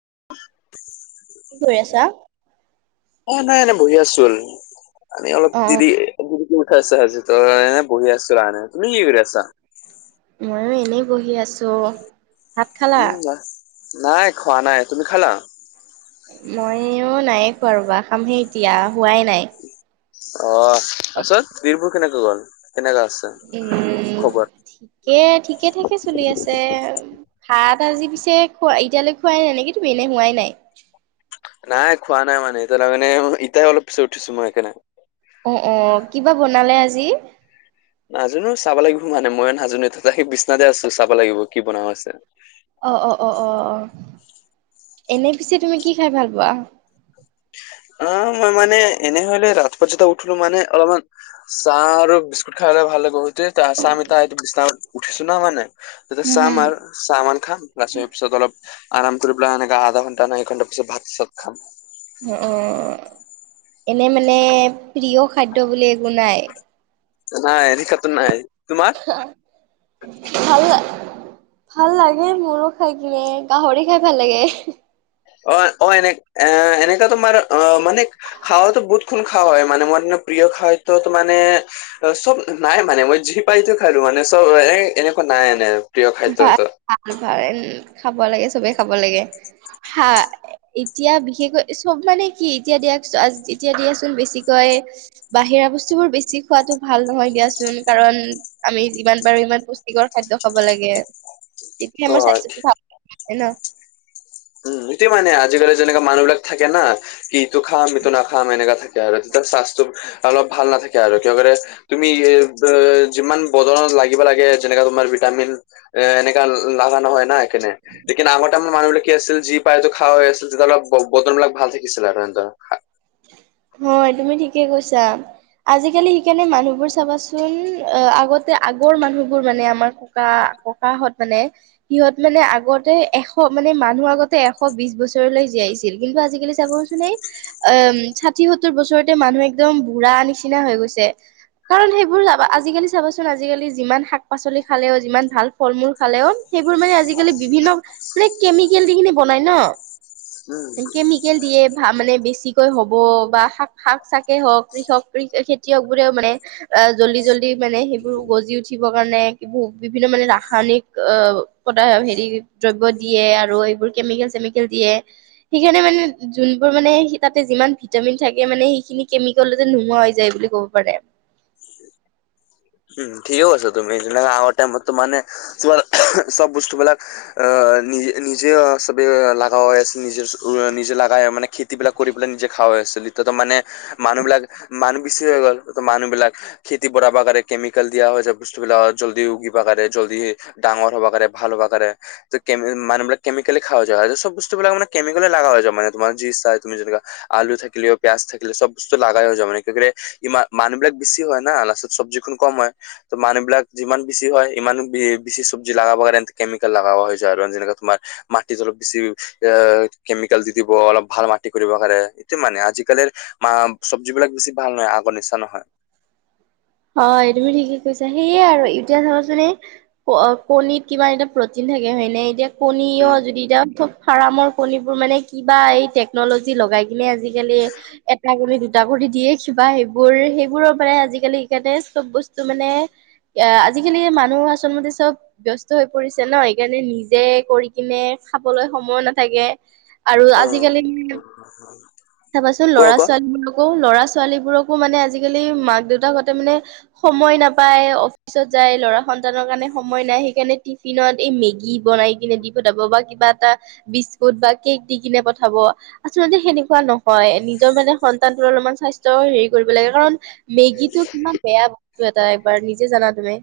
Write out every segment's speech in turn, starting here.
[unintelligible] কি কৰি আছা? [unintelligible] খাইছো অ', খাইছো ত তই এনে বহি আছো, তুমি কি কৰি আছা? ময়ো এনেই বহি আছো। ভাত খালা? উম নাই খোৱা নাই, তুমি খালা? মইও নাই খোৱা ৰবা খামহে এতিয়া হোৱাই নাই। অ' [unintelligible] কেনেকৈ গ'ল? কেনেকা আছে উম খবৰ ঠিকে থঠাকে চলি আছে, ভাত জি পিছে খোৱা এতিয়ালৈ খোৱাই নাই, নেকি তুমি এনে হোৱাই নাই। নাই খোৱা নাই মানে তাৰণে ইতাই অলপ পিছে উঠিছো মই সেইকাৰনে। অ', অ' কি বা বনালে আজি। নাজানোঁ। চাব লাগিব মানে মই নাজানোঁ। হেই তাতে মই বিচনাতে আছোঁ, চাব লাগিব কি বনোৱা আছে। অ', অ', অ', অ', অ এনে পিছে তুমি কি খাই ভাল পোৱা? আ, মই মানে এনে হ'লে ৰাত পথতে উঠলো মানে অলপমান চাহ আৰু বিস্কুট খাই ললে ভাল হ'ব, এইটোৱে তেই আছ আমি ত' বিনাতে উঠিছো না মানে। তেতিয়া হুম, চাহ হুম। আমাৰ চাহমান খাম। লাষ্টত পিছত অলপ আৰাম কৰি পেলাই এনেকা আধা ঘণ্টা ন' এক ঘণ্টা পিছত ভাত চাত খাম। অ', অ'। এনে মানে প্ৰিয় খাদ্য বুলি একো নাই? নাই এনেকাতো নাই। তোমাৰ ভাল। ভাল লাগে মোৰো খাই কিনে, গাহৰি খাই ভাল লাগে। অ', অ' এনে-এনেকা তোমাৰ অ' মানে খাৱটো বহুতখন খাৱে মানে মই প্ৰিয় খাদ্যত মানে চব, নাই মানে মই যি পাইতো খালোঁ মানে চব এ, এনে নাই নাই। ভাল-ভাল ভাল খাব লাগে, চবে খাব লাগে। হা, এতিয়া বিশেষকৈ চব মানে কি এতিয়া দিয়াক-দিয়াচোন এতিয়া দিয়াচোন বেছিকৈ বাহিৰা বস্তুবোৰ বেছি খোৱাটো ভাল নহয় দিয়াচোন, কাৰণ আমি যিমান পাৰো ইমান পুষ্টিকৰ খাদ্য খাব লাগে, তেতিয়াহে আমাৰ অ স্বাস্থ্যটো ভাল হ'ব ন'? উম, এতিয়া মানে আজিকালি যেনেকা মানুহবিলাক থাকে না কি এইটো খাম, ইটো নাখাম এনেকা থাকে আৰু তেতিয়া স্বাস্থ্যটো অলপ ভাল নাথাকে আৰু কিয় কৰে তুমি যিমান বদলত লাগিব লাগে, যেনেকা তোমাৰ তামিল এ, এনেকা লাভা নহয় ন' এখনে, লেকিন আমাৰ তাতে মানুহবিলাক কি আছিল, যি পায় তো খায়ে আছিল, তেতিয়াহ'লে বক-বটনবিলাক ভাল থাকিছিলে আৰু সিহঁতৰ। হয়, তুমি ঠিকে কৈছা। আজিকালি সেইকাৰণে মানুহবোৰ চাবাচোন, আগতে আগৰ মানুহবোৰ, মানে আমাৰ ককা ককাহঁত মানে, সিহঁত মানে আগতে এশ মানে, মানুহ আগতে এশ বিশ বছৰলৈ জিয়াইছিল। কিন্তু আজিকালি চাবচোন, এ এ, ষাঠি, সত্তৰ বছৰতে মানুহ একদম বুঢ়া নিচিনা হৈ গৈছে। কাৰণ সেইবোৰ যাবা আজিকালি চাবাচোন, আজিকালি যিমান শাক পাচলি খালেও যিমান ভাল ফল মূল খালেও, সেইবোৰ মানে আজিকালি বিভিন্ন, মানে কেমিকেল দি কেনি বনাই উম ন', কেমিকেল দিয়ে মানে বেছি। কে হ'ব, বা শা-শাক চাকেই হওক, কৃষক, খেতিয়ক বোৰেও মানে জল্দি জল্দি মানে সেইবোৰ গজি উঠিবৰ কাৰণে, কিবো বিভিন্ন মানে ৰাসায়নিক অ' পদায় হেৰি দ্ৰব্য দিয়ে আৰু এইবোৰ কেমিকেল চেমিকেল দিয়ে। সেইকাৰণে মানে যোনবোৰ মানে তাতে যিমান ভিটামিন থাকে মানে সেইখিনি কেমিকেল'তে নোহোৱা হৈ যায় বুলি ক'ব পাৰে। [inaudible] উম, ঠিকেই কৈছা তুমি। যেনেকে আগৰ টাইমতো মানে চ-চব বস্তুবিলাক অ' নি নি-নিজে চবে লাগা হৈ আছে, নিজে-নিজে লগায়া মানে খেতিবিলাক কৰি পেলাই, নিজে খাৱৈ আছে। দলিততে মানে মানুহবিলাক মানুহ বেচি হৈ গ'ল, ত' মানুহবিলাক খেতি বঢ়াব কাৰে কেমিকেল দিয়া হৈছে বস্তুবিলাকত। জল্দি উগিবা কাৰে, জল্দি ডাঙৰ হ'ব কাৰে, ভাল হ'ব কাৰে। কেম-মানুবিলাক কেমিকেলে খাৱা যায়। আৰু চব বস্তুবিলাক মানে কেমিকালে লাগা হৈ যায় মানে তোমাৰ যি ইচ্ছা, তুমি জেনেকা আল লু থাকিলে, পিয়য়াজ থাকিলে, চব বস্তু লাগাই হৈ যায় মানে, ইমান মানুবিলাক বেছি হয় না, লাষ্টত চব্জিখন কম হয়। ত' মানুহবিলাক যিমান বেছি হয়, ইমান বেছি চব্জি লগাব কাৰণে এ, কেমিকেল লগাব হৈ যায় আৰু। যেনেকে তোমাৰ মাটিত অলপ বেছি এ, কেমিকেল দি দিব, অলপ ভাল মাটি কৰিব কাৰনে। এটো মানে আজিকালি হেই মা চবজিবিলাক বেছি ভাল নহয়, আগৰ নিচিনা নহয়। হয়, তুমি ঠিকে কৈছা। সেয়ে আৰু, এতিয়া চাবচোন এই, কণীত কিবা এটা প্ৰটিন থাকে। হয়নে, এতিয়া কণী উম অ' যদি এতিয়া ফাৰামৰ কণীবোৰ মানে কিবা এই টেকন'লজি লগাই কিনে আজিকালি এটা কৰি দুটা কৰি দিয়ে। কিবা সেইবোৰ সেইবোৰৰ পৰাই আজিকালি ইয়াতে চব বস্তু মানে, এয়া আজিকালি মানুহ আচলমতে চব ব্যস্ত হৈ পৰিছে ন। সেকাণে নিজে কৰি কিনে খাবলৈ সময় নাথাকে। আৰু অ আজিকালি, চাবাচোন কোৱা ল'ৰা ছোৱালীবোৰকো ল'ৰা ছোৱালীবোৰকো মানে আজিকালি মাক দেউতাকহঁত তামানে সময় নাপায়, অফিচত যায়, ল'ৰা সন্তানৰ কাণে সময় নাই। হেইকাৰণে টিফিনত এ মেগী বনাই কিনে দি পঠাব বা কিবা এটা বিস্কুট বা কেক দি কিনে পঠাব। আচ মানে সেনেকুৱা নহয়, নিজৰ মানে সন্তানটোৰ অলপমান স্বাস্থ্যৰ হেৰি কৰিব লাগে। কাৰণ, মেগীটোক কোৱা বেয়া বস্তু এটা, একবাৰ নিজে জানা তুমি।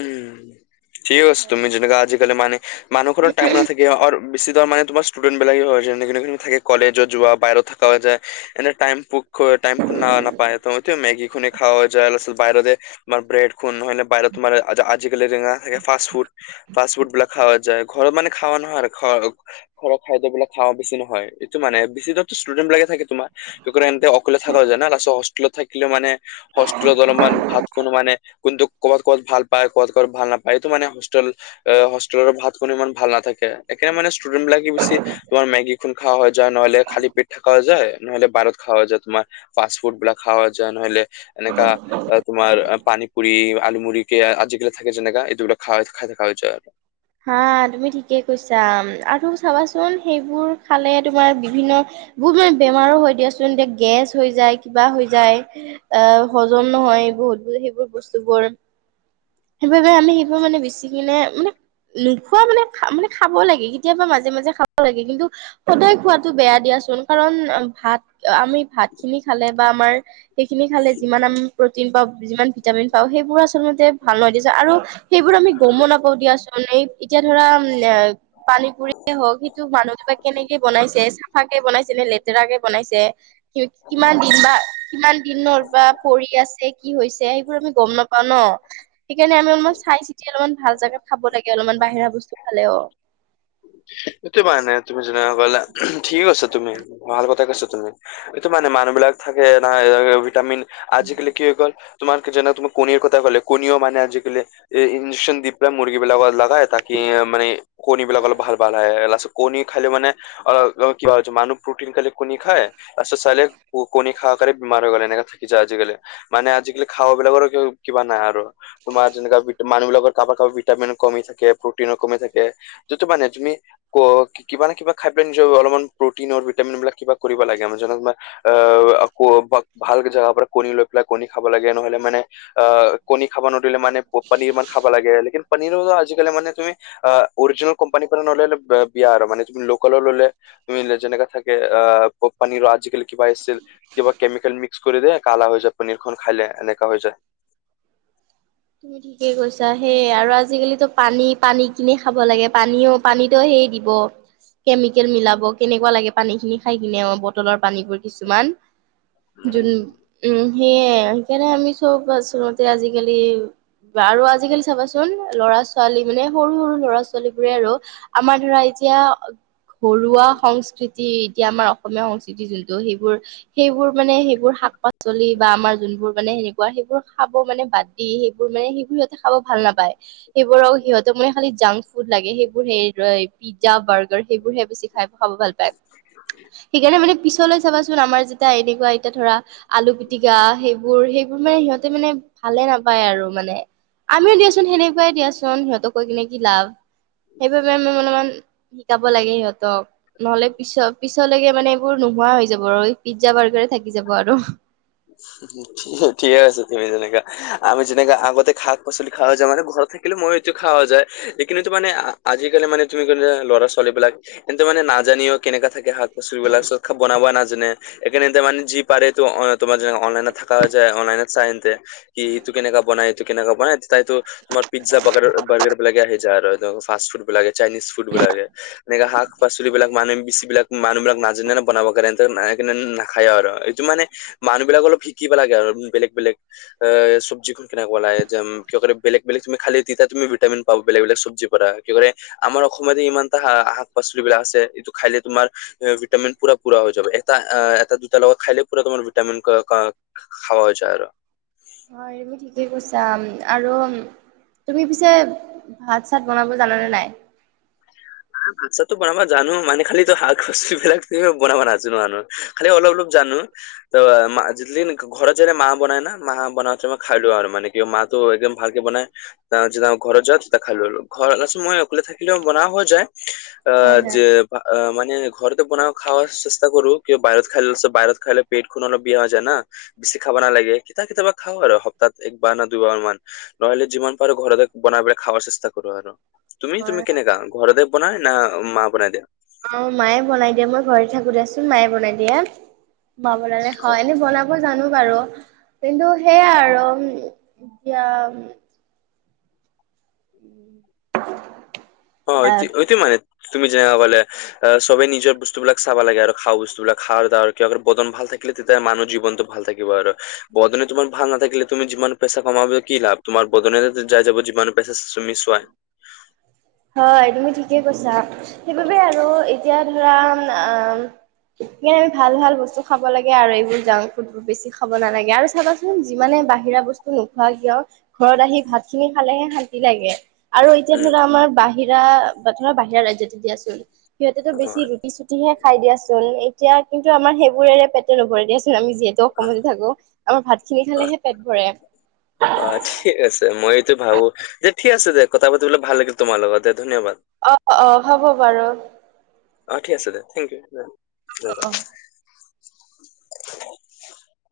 উ, ঠিক আছ তুমি যেনেকা আজি কালি মানে মানুহখনৰ টাইম নাথাকে অৰ বেচিদৰ মানে তোমাৰ ষ্টুডেণ্ট বিলাক হয় যেন নেকে নেকে থাকে। কলেজত যোৱা বাহিৰত ৰত থাকা হৈ যায়, এনে টাইম পো খোৱা, টাইম শুনা নাপায়, এটো এতিয়া মেগি খোনে খাৱা যায় ল ছাল বাহিৰতে মাৰ ব্ৰেড খুন নহয় নে, বাহিৰত তোমাৰে আজি-আজিকালি দিনা হেয়া ফাষ্ট ফুড, ফাষ্ট ফুড বিলাক খাৱা যায়, ঘৰত মানে খাৱা নহয় আৰু ঘৰ ঘৰত খাদ্যবিলাক খাৱা বেছি নহয়। এইটো মানে, বেছিদত ষ্টুডেন্ট বিলাকে চাগে তোমাৰ। [unintelligible] অকলে থকা হৈ যায় না লাষ্টত হষ্টেলত থাক হিলো মানে, হষ্টোৰক অলমান ভাত খোনো মানে, কোনটো ক'বাত ক'ত ভাল পায়, ক'ত ক'ত ভাল নাপায়। এইটো মানে হোষ্টেল, এ হোষ্টেলত ভাত কোনো ইমান ভাল নাথাক কে। একে মানে ষ্টুডেন্ট বিলাকে বেছি, তোমাৰ মেগী খুন খাৱা হয়। যায় নহ'লে খালি পেট থকা যায়, নহ'লে বাৰত খাৱা যায় তোমাৰ, ফাষ্ট ফুড বিলাক খাৱা যায়, নহ'লে এনেকা আ তোমাৰ পানী পুৰি, আলু মুড়ি। কে, আজিকা থাকে যেনেকা, এই টো [unintelligible] খাই, খাই থকা যায় আৰু। হা তুমি ঠিকেই কৈছা। আৰু চাবাচোন সেইবোৰ খালে তোমাৰ বিভিন্ন বহুত মানে বেমাৰো হয় দিয়াচোন এতিয়া গেছ হৈ যায়, কিবা হৈ যায়, আ হজম নহয়। বহুত বহু হেবোৰ বস্তুবোৰ, হেবাবে আমি হেবোৰ মানে বেচি কিনে মানে নোখোৱা মানে খা, মানে খাব লাগে, কেতিয়াবা মাজে মাজে খাব লাগে কিন্তু সদায় খোৱাটো বেয়া দিয়া চোন কাৰণ ভাত, আমি ভাত খিনি খালে বা আমাৰ সেইখিনি খালে যিমান আমি প্ৰটিন পাওঁ, যিমান ভিটামিন পাওঁ সেইবোৰ আচলতে ভাল নহয় দিয়াচো আৰু সেইবোৰ আমি গমো নাপাওঁ দিয়াচোন। এই এতিয়া ধৰা উম এ পানীপুৰি হওঁক সিটো মানুহটোৱে কেনেকে বনাইছে, চাফা কে বনাইছে নে লেতেৰাকে বনাইছে। কি-কি কিমান দিন বা, কিমান দিনৰ পা পৰি আছে, কি হৈছে হেইবোৰ আমি গম নাপাওঁ ন। সেকাৰণে আমি অলমান চাই চিতি অলমান ভাল জাগাত খাব লাগে অলমান বাহিৰা বস্তু খালেও। [inaudible] এটো মানে তুমি যেনেকে কলা ঠিকে কৈছা তুমি, ভাল কথা কৈছা তুমি, এটো মানে মানুহ বিলাক থাকে না ভিটামিন আজিকালি কি হৈ গ'ল তোমাৰ কি জানা? তুমি কণীৰ কথা ক'লে কণীও মানে আজিকালি এই ইঞ্জেচন দি পেলাই মুৰ্গী বিলাকত লা হয় তাকে মানে কণী বিলাক অলপ ভাল ভাল। এ লাছত কণী খালে মানে অল কিবা হয়, মানুহ প্ৰটিন খালে কণী খায়। তাছত চালে উ কনী খাৱা কাণে বেমাৰ হৈ গ'ল এনেকে। থাকি যাই আজিকালি। মানে আজিকালি খাৱাবিলাকৰো কি, কিবা নাই আৰু তোমাৰ যেনেকুৱা মানুহ বিলাকৰ কাম গৰ কাৰো ভিটামিন কমি থাকে, প্ৰটিনো কমি থাকে, যিটো মানে তুমি ক কি-কিবা নহয় কিবা খাই পেন নিজৰ অলমান প্ৰটিন অৰ ভিটামিন বিলাক কিবা কৰিব লাগে। যেনে তোমাৰ আ [unintelligible] ভাল জেগাৰ পৰা কণী লৈ পেলাই কণী খাব লাগে নহ'লে মানে আ কণী খাব ন মানে প-পানীৰ মান খাব লাগে। লেকিন পানীৰোৰো আজিকালি মানে তুমি আ অৰিজিনেল কম্পানী পৰা ন'ললে বা বিয়াৰ মানে তুমি লোকেলো ল'লে তুমি যেনেকুৱা থাকে আহ প-পনীৰো আ আজিকালি কিবা এছিল কিবা কেমিকেল মিক্স কৰি দিয়ে, কালাৰ হৈ যায় পনীৰখন খালে এনেকুৱা হৈ যায়। তুমি ঠিকে কৈছা। হেই আৰু আজিকালিতো পানী, পানী কিনি খাব লাগে। পানীও, পানীতো হে এই দিব। কেমিকেল মিলাব কেনেকুৱা লাগে পানী খিনি খাই কিনে অ' বটলৰ পানীবোৰ কিছুমান। জোন, উ হেইয়াই হেকাণে আমি চব আচলমতে আজিকালি আৰু আজিকালি চাবাচোন। ল'ৰা ছোৱালী মানে সৰু সৰু লৰা- ছোৱালী বোৰে আৰু আমাৰ ধৰা এতিয়া ঘৰুৱা সংস্কৃতি এতিয়া আমাৰ অসমীয়া সংস্কৃতি যোনটো সেইবোৰ সেইবোৰ মানে সেইবোৰ শাক-পাচলি বা আমাৰ যোন বোৰ মানে সেনেকুৱা সেইবোৰ খাব মানে বাদ দি সেইবোৰ মানে সেইবোৰ শিশুহতে খাব ভাল নাপায়। সেইবোৰক সিহঁতক মানে খালি জাংক ফুড লাগে সেইবোৰ সেই পিজ্জা বাৰ্গাৰ সেইবোৰ হে বেছি খাব ভাল পায়। সেইকাৰণে মানে পিছলৈ চাবাচোন, আমাৰ যেতিয়া এনেকুৱা এতিয়া ধৰা আলু পিতিকা সেইবোৰ সেই মানে সিহঁতে মানে ভালে নাপায় আৰু। মানে আমিও দিয়াচোন সেনেকুৱাই দিয়াচোন সিহঁতক কৈ কিনে কি লাভ। সেইবাবে আমি অলপমান শিকাব লাগে সিহঁতক, নহলে পিছ পিছলৈকে মানে এইবোৰ নোহোৱা হৈ যাব আৰু পিজ্জা বাৰ্গাৰ এ থাকি যাব আৰু। ঠিকে আছে তুমি যেনেকে আমি যেনেকুৱা আগতে শাক-পাচলি খোৱা হৈছো মানে ঘৰত থাকিলে মই সেইটো খাৱা যায় কিন্তু মানে আজিকালি মানে তুমি ক'লে ল'ৰা- ছোৱালী বিলাক এনধে মানে নাজানেও কেনেকুৱা থাকে শাক-পাচলিবলাক চ বনাবা নাজানে এইকাৰনে ত মানে যি পাৰে তো তোমাৰ যেনে অনলাইনত থাকা হৈ যে অনলাইনত চাই এন্তে কি ইটো কেনেকুৱা বনাই ইটো কেনেকা বনাই তাই তো তোমাৰ পিজ্জা বৰ্গাৰ বাৰ্গাৰবিলাকে আহে। ফাষ্ট ফুড বিলাকে চাইনিজ ফুড বিলাকে এনেকে শাক-পাচলি বিলাক মানুহে বিলাক মানুহ বিলাক নাজানে না বনাব কাৰনে এনধে নাখায়ও আৰু এইটো মানে মানুহ বিলাক অলপ শিকিবা লাগে আৰু বেলেগ বেলেগ এ চব্জি খন কেনেকুৱা লাগে যে কিহৰ কাৰনে বেলেগ বেলেগ তুমি খালি তেতিয়া তুমি ভিটামিন পাব বেলেগ বেলেগ চব্জিৰ পৰা কি কৰে আমাৰ অসমতে ইমানটা শাক- পাচলি বিলাক আছে এইটো খাইলে তোমাৰ ভিটামিন পুৰা পুৰা হৈ যাব এটা এটা দুটাৰ লগত খাইলে পুৰা তোমাৰ তামে ক ক খাৱ যায় আৰু। হয়, এইবোৰ ঠিকেই কৈছা আৰু তুমি পিছে ভাত চাত বনাব জানানে নাই? ভাত্ছাতটো বনাবা জানো মানে খালি শাক পাচ বিলাক বনা নাজানো আাননো খালি অলপ অলপ জানো। ত ঘৰত যেনে ম বনাই ন ম বনতে মই খাইলো আৰু মানে কি ম তো একদম ভালকে বনাই ত যেতিয়া ঘৰত যা তেতিয়া খাই ললো ঘৰল মই অকলে থাকিলেও বনাও হয় হয় হয় মানে ঘৰতে বনোৱা খাব চেষ্টা কৰো কিয় বাহিৰত খাই বাহত খাইলে পেট খু অলপ বিয়া হৈ যায় না বেছি খাব লাগে কে কেতিয়াবা খাওঁ আৰু সপ্তাহত একবাৰ ন দুইবাৰ মান নহলে যিমান পাৰো ঘৰতে বনাব পেল খ চেষ্টা কৰো আৰু, তুমি হয় তুমি কেনেকাা ঘৰতে বনাই না মা বনাই দিয়া? অ, ' মায়ে বনাই দিয়া মই ঘৰ থাকো দিয়াচোন মায়ে বনাই দিয়া মা বনালে অ হয়, এনেই বনাব জানো। বাৰু কিন্তু, সেইয়াই আৰু এতিয়া [unintelligible] অতি অতি মানে। তুমি যেনেকুৱা ক'লে সবেই নিজৰ বস্তুবিলাক চাব লাগে আৰু খোৱা বস্তুবিলাক খাৱ দাৱ কিবা বদন ভাল থাকে। তেতিয়া মানুৱ জীৱনতো ভাল থাকিব আৰু বদনে তোমাৰ ভাল নথাকিলে তুমি যিমান পেচা কমাব কি লাভ তোমাৰ? বদন যাই যাব যিমান পাইছে মিছুৱাই [inaudible] হয় তুমি ঠিকেই কৈছা সেইবাবে আৰু এতিয়া ধৰা আ সে আমি ভাল ভাল বস্তু খাব লাগে, আৰু এইবোৰ জাংক ফুড বোৰ বেছি খাব নালাগে, আৰু চাবাচোন যিমানে বাহিৰা বস্তু নোখোৱা কিয় ঘৰত আহি ভাত খিনি খালেহে শান্তি লাগে। আৰু এতিয়া উম, ধৰা আমাৰ বাহিৰা বা ধৰা বাহিৰা ৰাজ্যতে এতিয়া আ চল সিহঁতেতো বেছি হয়। টি চুটি হে খাই দিয়াচোন এতিয়া কিন্তু আমাৰ সেইবোৰে পেটে নভৰে দিয়াচোন। োন আমি যিহেতু অ', অসমতে থাকো, আমাৰ ভাত খিনি অ', খালেহে পেট ভৰে। অ, ' ঠিক আছে মইতো ভাবো যে ঠিক আছে দে কথা পাতিবলে ভাল লাগিল তোমাৰ লগত দে ধন্যবাদ। অ' অ' হ'ব বাৰু। অ' ঠিক আছে দে থেংক অ ইউ্যবাদ। অ [inaudible]